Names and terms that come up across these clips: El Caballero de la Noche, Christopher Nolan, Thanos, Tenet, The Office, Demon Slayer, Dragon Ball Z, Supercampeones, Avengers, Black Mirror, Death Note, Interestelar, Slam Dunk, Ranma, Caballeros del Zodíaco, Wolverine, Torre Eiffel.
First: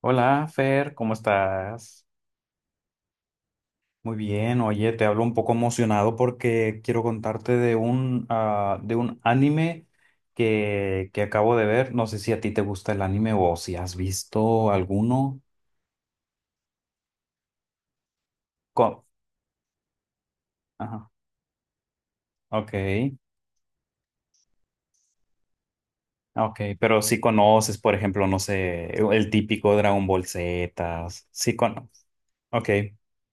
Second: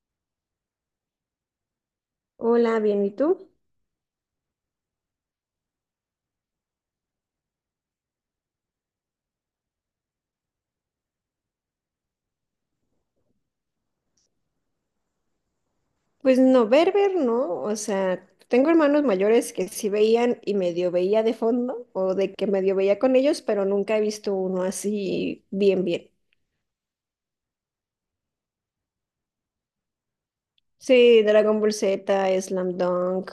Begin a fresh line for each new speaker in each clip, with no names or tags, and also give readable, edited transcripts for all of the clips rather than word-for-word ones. Hola, Fer, ¿cómo estás?
Hola, bien, ¿y tú?
Muy bien, oye, te hablo un poco emocionado porque quiero contarte de de un anime que acabo de ver. No sé si a ti te gusta el anime o si has visto alguno.
Pues no, ver, no. O sea, tengo hermanos
Co-
mayores que sí veían y medio
Ajá,
veía de fondo o de que medio veía con
ok,
ellos, pero nunca he visto uno así bien, bien.
ok, pero si conoces, por ejemplo, no sé, el típico Dragon Ball Z,
Sí,
sí
Dragon Ball
conoces,
Z,
ok,
Slam Dunk,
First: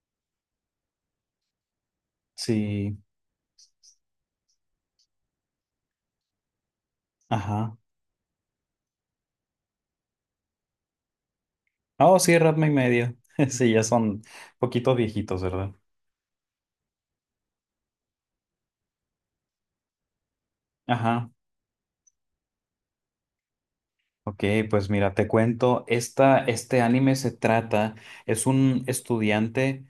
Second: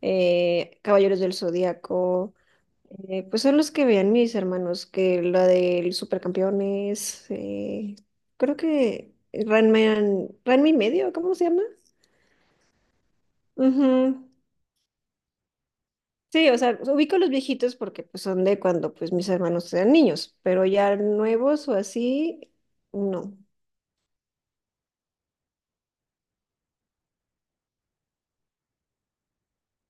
Caballeros del Zodíaco.
sí,
Pues son los que veían mis hermanos, que la del Supercampeones,
ajá.
creo que Ranma, Ranma y medio, ¿cómo se llama?
Oh, sí, Ratma y medio, sí, ya son
Ujú.
poquitos viejitos, ¿verdad?
Sí, o sea, ubico los viejitos porque pues, son de cuando pues mis hermanos eran niños, pero ya
Ajá.
nuevos o así, no.
Ok, pues mira, te cuento, este anime se trata, es un estudiante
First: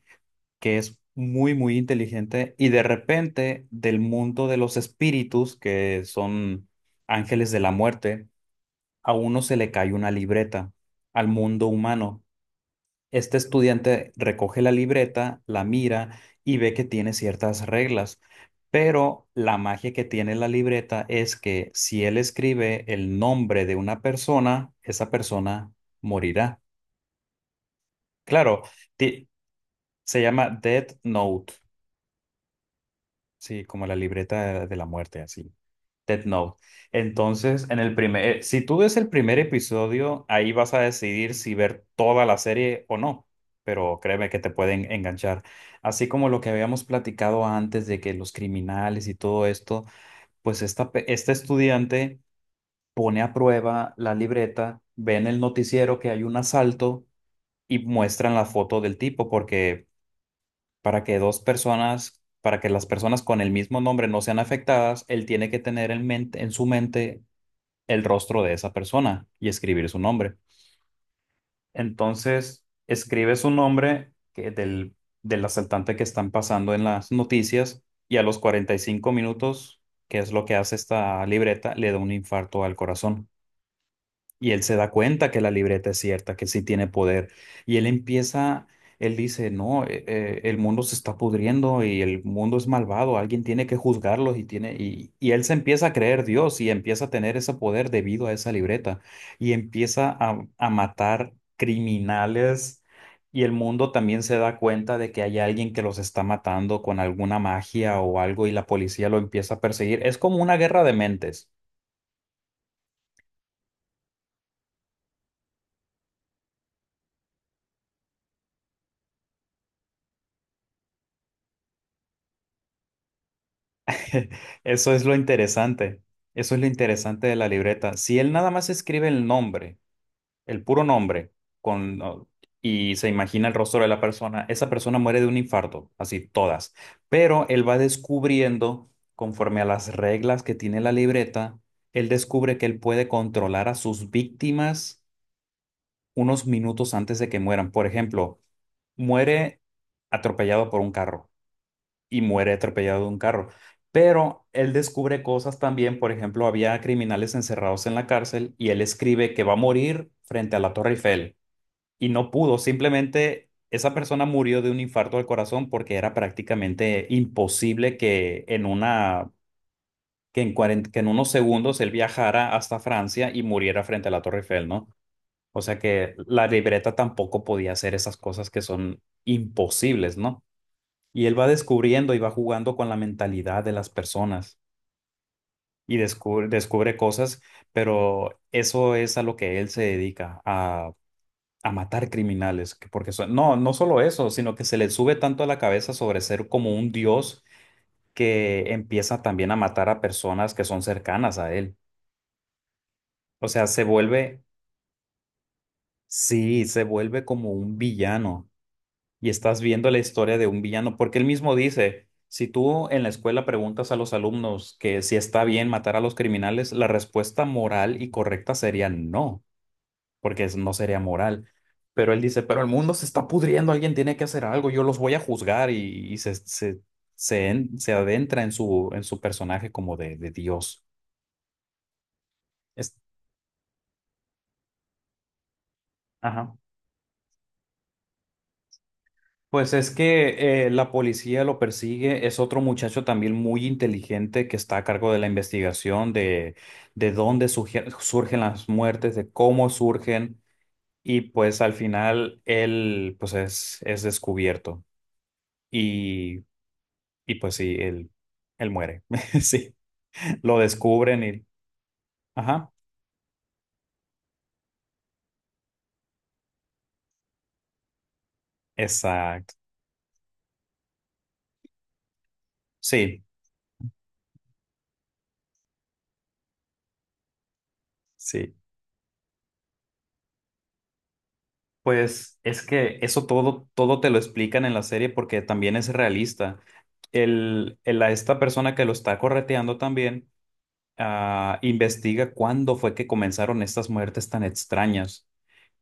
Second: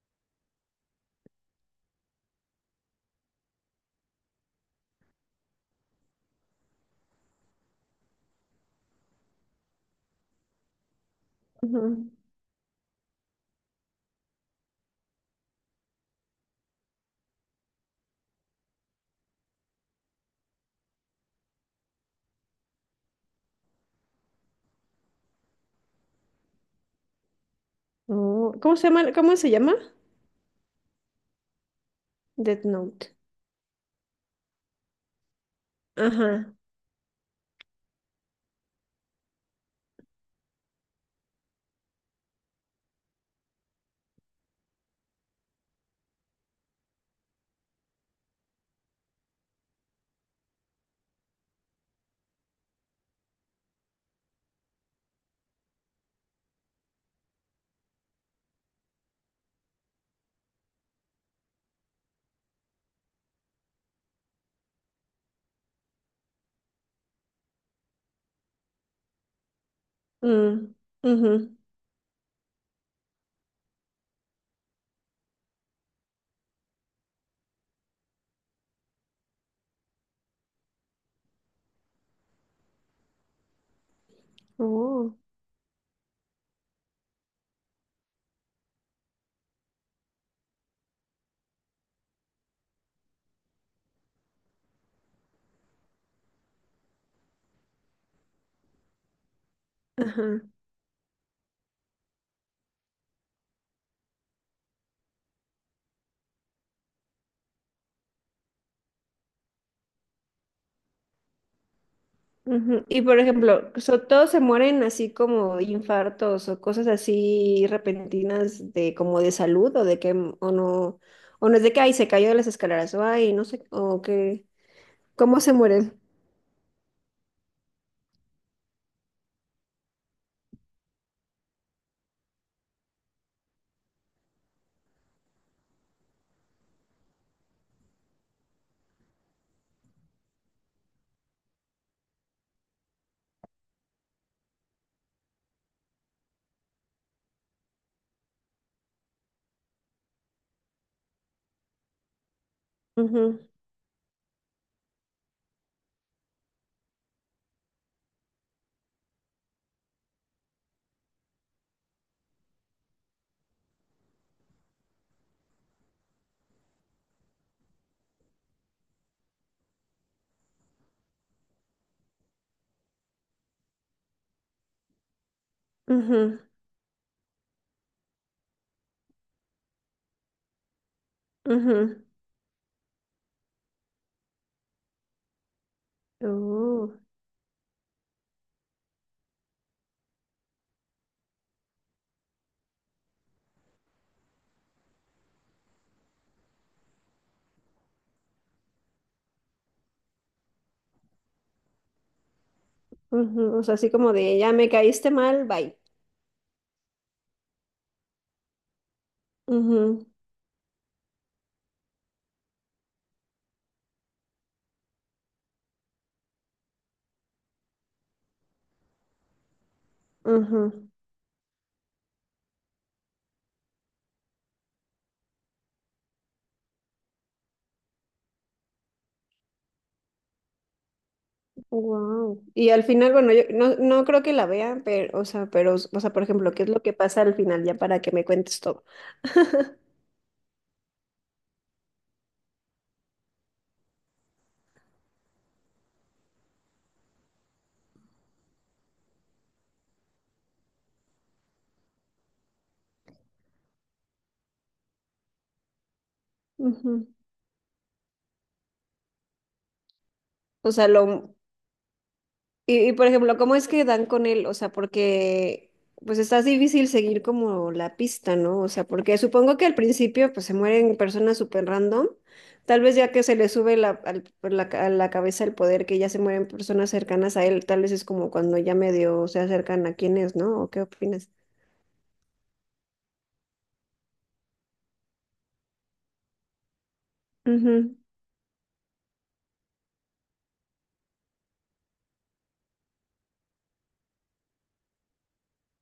que es muy, muy inteligente y de repente del mundo de los espíritus, que son ángeles de la muerte, a uno se le cae una libreta al mundo
Ujú.
humano. Este estudiante recoge la libreta, la mira y ve que tiene ciertas reglas, pero la magia que tiene la libreta es que si él escribe el nombre de una persona, esa persona morirá.
No.
Claro,
¿Cómo se llama?
ti-
¿Cómo se llama?
se llama Death Note,
Death Note.
sí, como la libreta de la muerte, así. Death
Ajá.
Note. Entonces, en el si tú ves el primer episodio, ahí vas a decidir si ver toda la serie o no, pero créeme que te pueden enganchar. Así como lo que habíamos platicado antes de que los criminales y todo esto, pues este estudiante pone a prueba la libreta, ve en el noticiero que hay un asalto y muestran la foto del tipo, porque para que dos personas... Para que las personas con el mismo nombre no sean afectadas, él tiene que tener en mente, en su mente el rostro de esa persona y escribir su nombre.
Mm. Ujú.
Entonces, escribe su nombre del asaltante que están pasando en las noticias y a los 45 minutos, que es lo que hace esta libreta, le da un infarto al corazón. Y él se da
Oh.
cuenta que la libreta es cierta, que sí tiene poder. Y él empieza, él dice, no, el mundo se está pudriendo y el mundo es malvado, alguien tiene que juzgarlos y él se empieza a creer Dios y empieza a tener ese poder debido a esa libreta y empieza
Ajá.
a matar criminales y el mundo también se da cuenta de que hay alguien que los está matando con alguna magia o algo y la policía lo empieza a perseguir. Es como una guerra de mentes.
Ujú. Y por ejemplo, todos se mueren así como de infartos o cosas así repentinas de como de salud o de que o no es de que ay se cayó de las escaleras o ay no sé o que
Eso es lo
cómo se mueren.
interesante. Eso es lo interesante de la libreta. Si él nada más escribe el nombre, el puro nombre, con, o- y se imagina el rostro de la persona, esa persona muere de un infarto, así todas. Pero él va descubriendo, conforme a las reglas que tiene la libreta, él descubre que él puede controlar a sus víctimas unos minutos antes de que mueran. Por ejemplo, muere atropellado por un carro y muere atropellado de un
Ujú,
carro. Pero él descubre cosas también, por ejemplo, había criminales encerrados en la cárcel y él escribe que va a morir frente a la Torre Eiffel y no pudo, simplemente esa persona murió de un infarto al corazón porque era prácticamente imposible que en una que en, cuarenta que en unos segundos él viajara hasta Francia y muriera frente a la Torre Eiffel, ¿no? O sea que
ujú.
la libreta tampoco podía hacer esas cosas que son imposibles, ¿no? Y él va
Ujú.
descubriendo y va jugando con la mentalidad de las personas y
Oh,
descubre cosas, pero eso es a lo que él se dedica, a matar criminales, no, no solo eso, sino que se le sube tanto a la cabeza sobre ser como un dios que empieza también a matar a personas que son cercanas a él. O
ujú. O
sea,
sea, así como de ya me caíste mal, bye.
sí, se vuelve como un villano. Y estás viendo la
Ujú,
historia de un villano, porque él mismo dice, si tú en la escuela preguntas a los alumnos que si está bien matar a los criminales, la respuesta moral y correcta sería no, porque no
ujú.
sería moral. Pero él dice, pero el mundo se está pudriendo, alguien tiene que hacer algo, yo los voy a juzgar y se adentra en su personaje como de Dios.
Wow. Y al
Es,
final, bueno, yo no, no creo que la vea pero, o sea, por ejemplo,
ajá.
¿qué es lo que pasa al final ya para que me cuentes todo?
Pues es que la policía lo persigue, es otro muchacho también muy inteligente que está a cargo de la investigación de dónde surgen las muertes, de cómo surgen y pues al final él es descubierto y,
Ujú.
y pues sí, él muere, sí, lo
O sea,
descubren
lo,
y... Ajá,
y, por ejemplo, ¿cómo es que dan con él? O sea, porque pues está difícil seguir como la pista, ¿no? O sea, porque
exacto,
supongo que al principio pues se mueren personas súper random, tal vez ya
sí,
que se le sube la, por la a la cabeza el poder, que ya se mueren personas cercanas a él, tal vez es como
sí.
cuando ya medio se acercan a quién es, ¿no? ¿O qué opinas?
Pues es que eso todo, todo te lo explican en la serie porque también es realista.
Mhm.
A esta persona que lo está correteando también investiga cuándo fue que comenzaron estas muertes tan extrañas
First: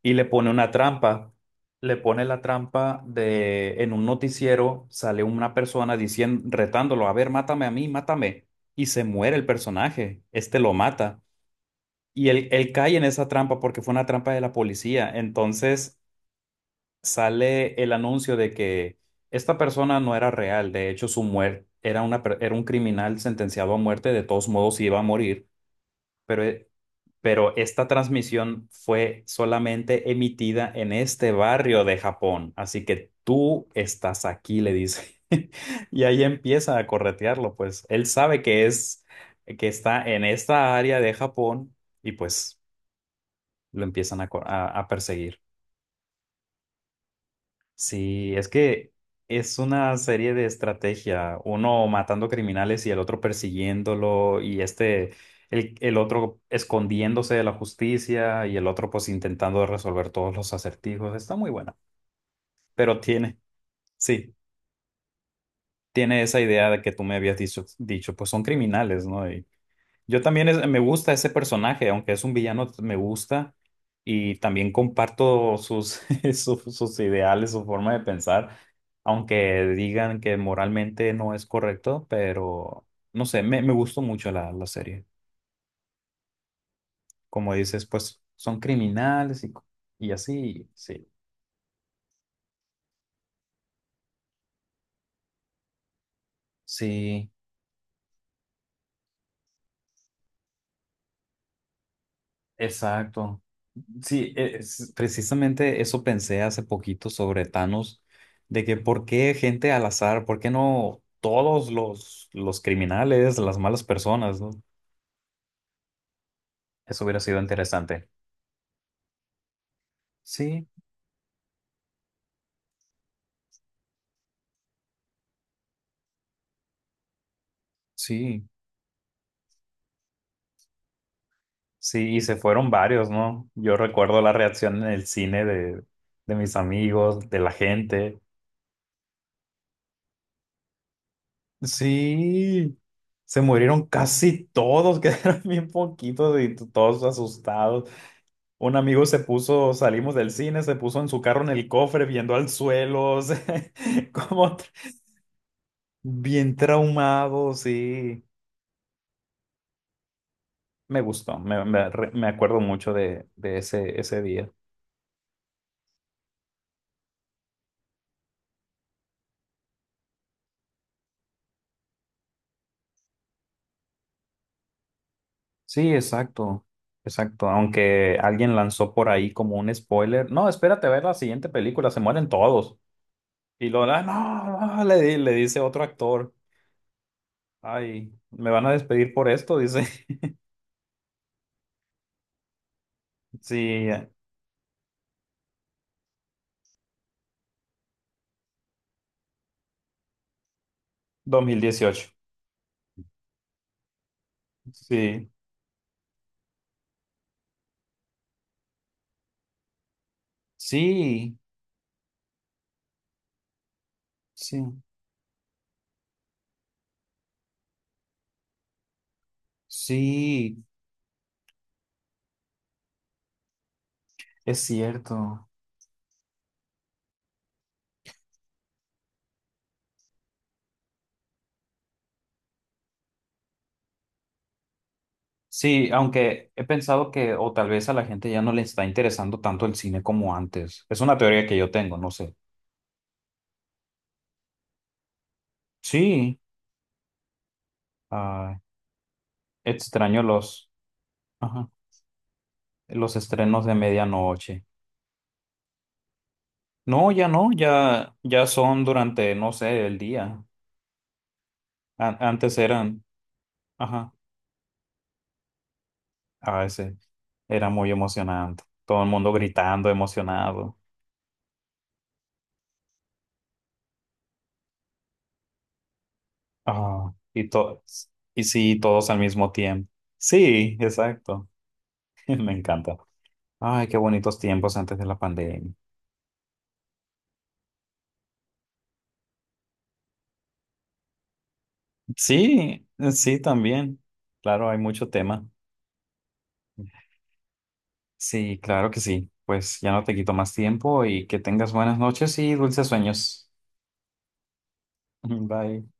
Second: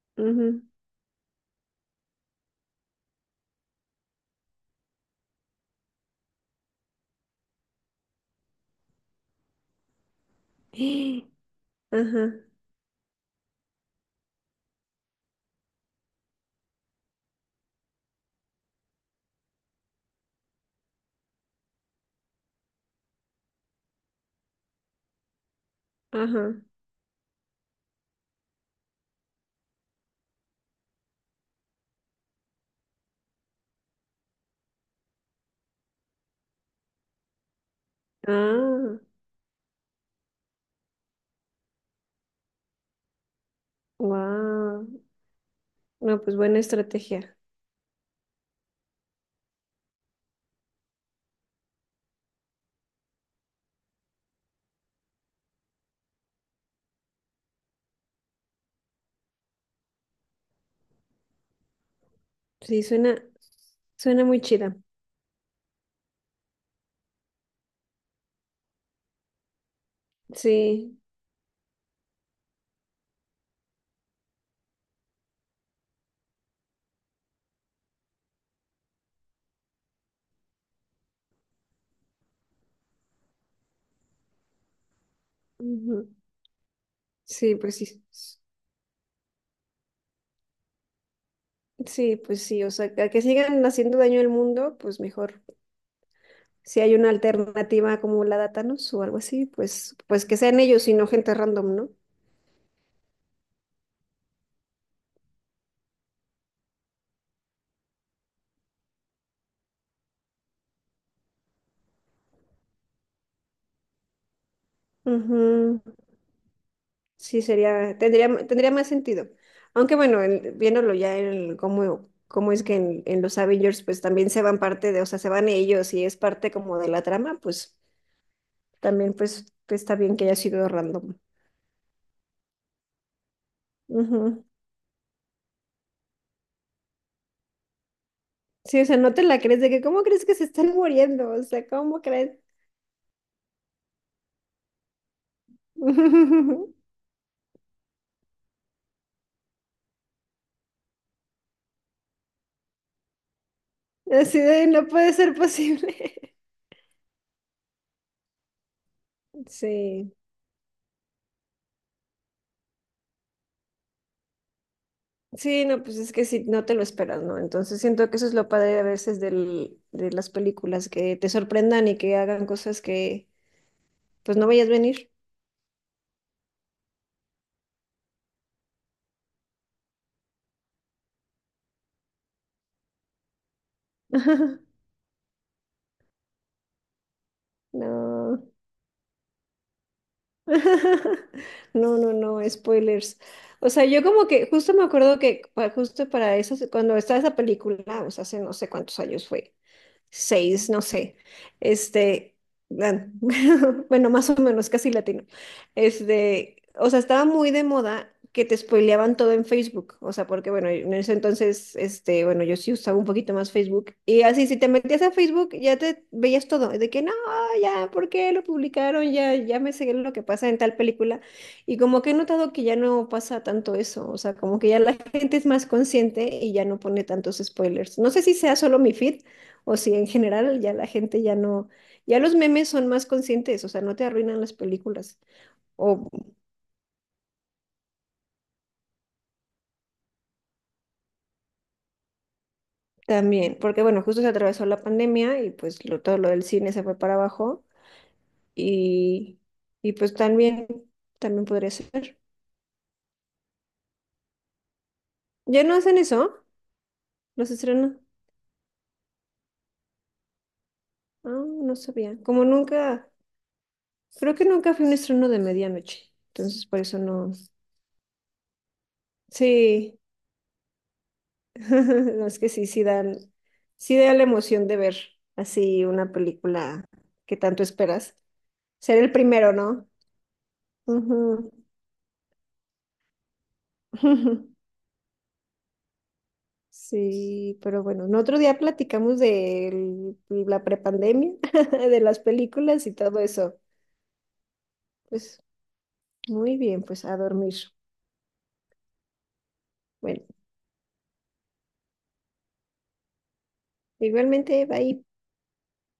y le pone
Mhm.
una trampa. Le pone la trampa de en un noticiero sale una persona diciendo, retándolo, a ver, mátame a mí, mátame. Y se muere el personaje, este lo mata.
Ajá,
Y él cae en esa trampa porque fue una trampa de la policía. Entonces sale el anuncio de que esta persona no era real, de hecho su muerte era una, era un criminal sentenciado a muerte, de todos modos iba a morir,
ajá.
pero, e- pero esta transmisión fue solamente emitida en este barrio de Japón, así que tú estás aquí, le dice. Y ahí empieza a corretearlo, pues él sabe
Ah,
que está en esta área de Japón y pues lo empiezan a, co-
wow.
a perseguir.
No, pues buena estrategia.
Sí, es que es una serie de estrategia, uno matando criminales y el otro persiguiéndolo y el otro escondiéndose de la justicia y el otro pues intentando resolver todos los acertijos. Está muy buena,
Sí,
pero
suena,
tiene,
suena
sí,
muy chida.
tiene esa idea de que tú me habías dicho, pues son criminales, ¿no? Yo también me
Sí.
gusta ese personaje, aunque es un villano, me gusta y también comparto sus, sus ideales, su forma de pensar, aunque digan que moralmente no es correcto, pero no sé, me gustó mucho la serie.
Ujú.
Como
Sí, pues
dices,
sí.
pues son criminales y así, sí,
Sí, pues sí, o sea, que sigan haciendo daño al mundo, pues mejor. Si hay una
sí,
alternativa como la de Thanos o algo así, pues, pues que sean ellos y no gente random, ¿no?
exacto. Sí, precisamente eso pensé hace poquito sobre Thanos, de que por qué gente al azar, por qué no todos los criminales, las malas personas, ¿no?
Ujú,
Eso hubiera sido
sí, sería,
interesante.
tendría, tendría más sentido. Aunque bueno,
Sí,
viéndolo ya en cómo, cómo es que en los Avengers, pues también se van parte de, o sea, se van ellos y es parte como de la trama, pues
sí,
también pues, pues, está bien que haya sido random.
sí, y se fueron varios, ¿no? Yo recuerdo la reacción en el cine de mis amigos, de la gente.
Sí, o sea, no te la crees de que cómo crees que se están muriendo, o sea, ¿cómo crees?
Sí, se murieron casi todos, quedaron bien poquitos y todos asustados. Un amigo se puso, salimos del cine, se puso en su carro en el cofre viendo al suelo, o sea,
Así
como
de
tr-
no puede ser posible.
bien traumado, sí.
Sí,
Me gustó, me acuerdo mucho de ese, ese día.
sí, no, pues es que sí, no te lo esperas, ¿no? Entonces siento que eso es lo padre a veces del, de las películas, que te sorprendan y que hagan cosas que pues no vayas a venir.
Sí, exacto, exacto. Aunque alguien lanzó por ahí como un spoiler. No, espérate a ver la siguiente película, se mueren todos. "Ah, no, no", le dice otro actor. Ay,
No.
me van a despedir por esto, dice.
No, no, no, spoilers. O sea,
Sí,
yo como que justo me acuerdo que justo para eso, cuando estaba esa película, o sea, hace no sé cuántos años fue. Seis, no sé,
2018,
este, gan- bueno, más o menos, casi latino,
sí.
este, o sea, estaba muy de moda que te spoileaban todo en Facebook, o sea, porque bueno, en ese
Sí,
entonces, este, bueno, yo sí usaba un poquito más Facebook, y así, si
sí,
te metías a Facebook, ya te veías todo, de que no, ya, ¿por qué lo publicaron? Ya, ya me sé lo que pasa en
sí,
tal película, y como que he notado que ya no pasa tanto eso, o sea, como
es
que ya la gente es
cierto.
más consciente y ya no pone tantos spoilers, no sé si sea solo mi feed, o si en general ya la gente ya no, ya los memes son más conscientes, o sea, no te arruinan las películas.
Sí,
O
aunque he pensado que o tal vez a la gente ya no le está interesando tanto el cine como antes. Es una teoría que yo tengo, no sé.
también, porque bueno, justo se atravesó la pandemia y pues todo lo
Sí,
del cine se fue para abajo
ah,
y, y pues
extraño
también, también
ajá,
podría ser.
los estrenos de medianoche.
¿Ya no hacen eso?
No, ya
¿Los
no,
estrenos?
ya son durante, no sé, el día.
Ah, no
An-
sabía. Como
antes eran,
nunca,
ajá,
creo que nunca fui un estreno de medianoche,
a
entonces por
veces
eso no.
era muy emocionante. Todo el mundo gritando,
Sí,
emocionado.
no, es que sí, sí dan, sí da la emoción de ver así una película
Ah,
que
y
tanto
todos,
esperas.
y sí,
Ser
todos
el
al mismo
primero, no.
tiempo. Sí, exacto.
Ujú.
Me encanta. Ay, qué bonitos tiempos antes de la pandemia.
Sí, pero bueno, en otro día platicamos de la prepandemia, de las películas
Sí,
y todo
sí,
eso.
también. Claro, hay mucho
Pues
tema.
muy bien, pues a dormir.
Sí, claro que sí. Pues ya no te
Bueno,
quito más tiempo y que tengas buenas noches y dulces sueños.
igualmente, bye.
Bye.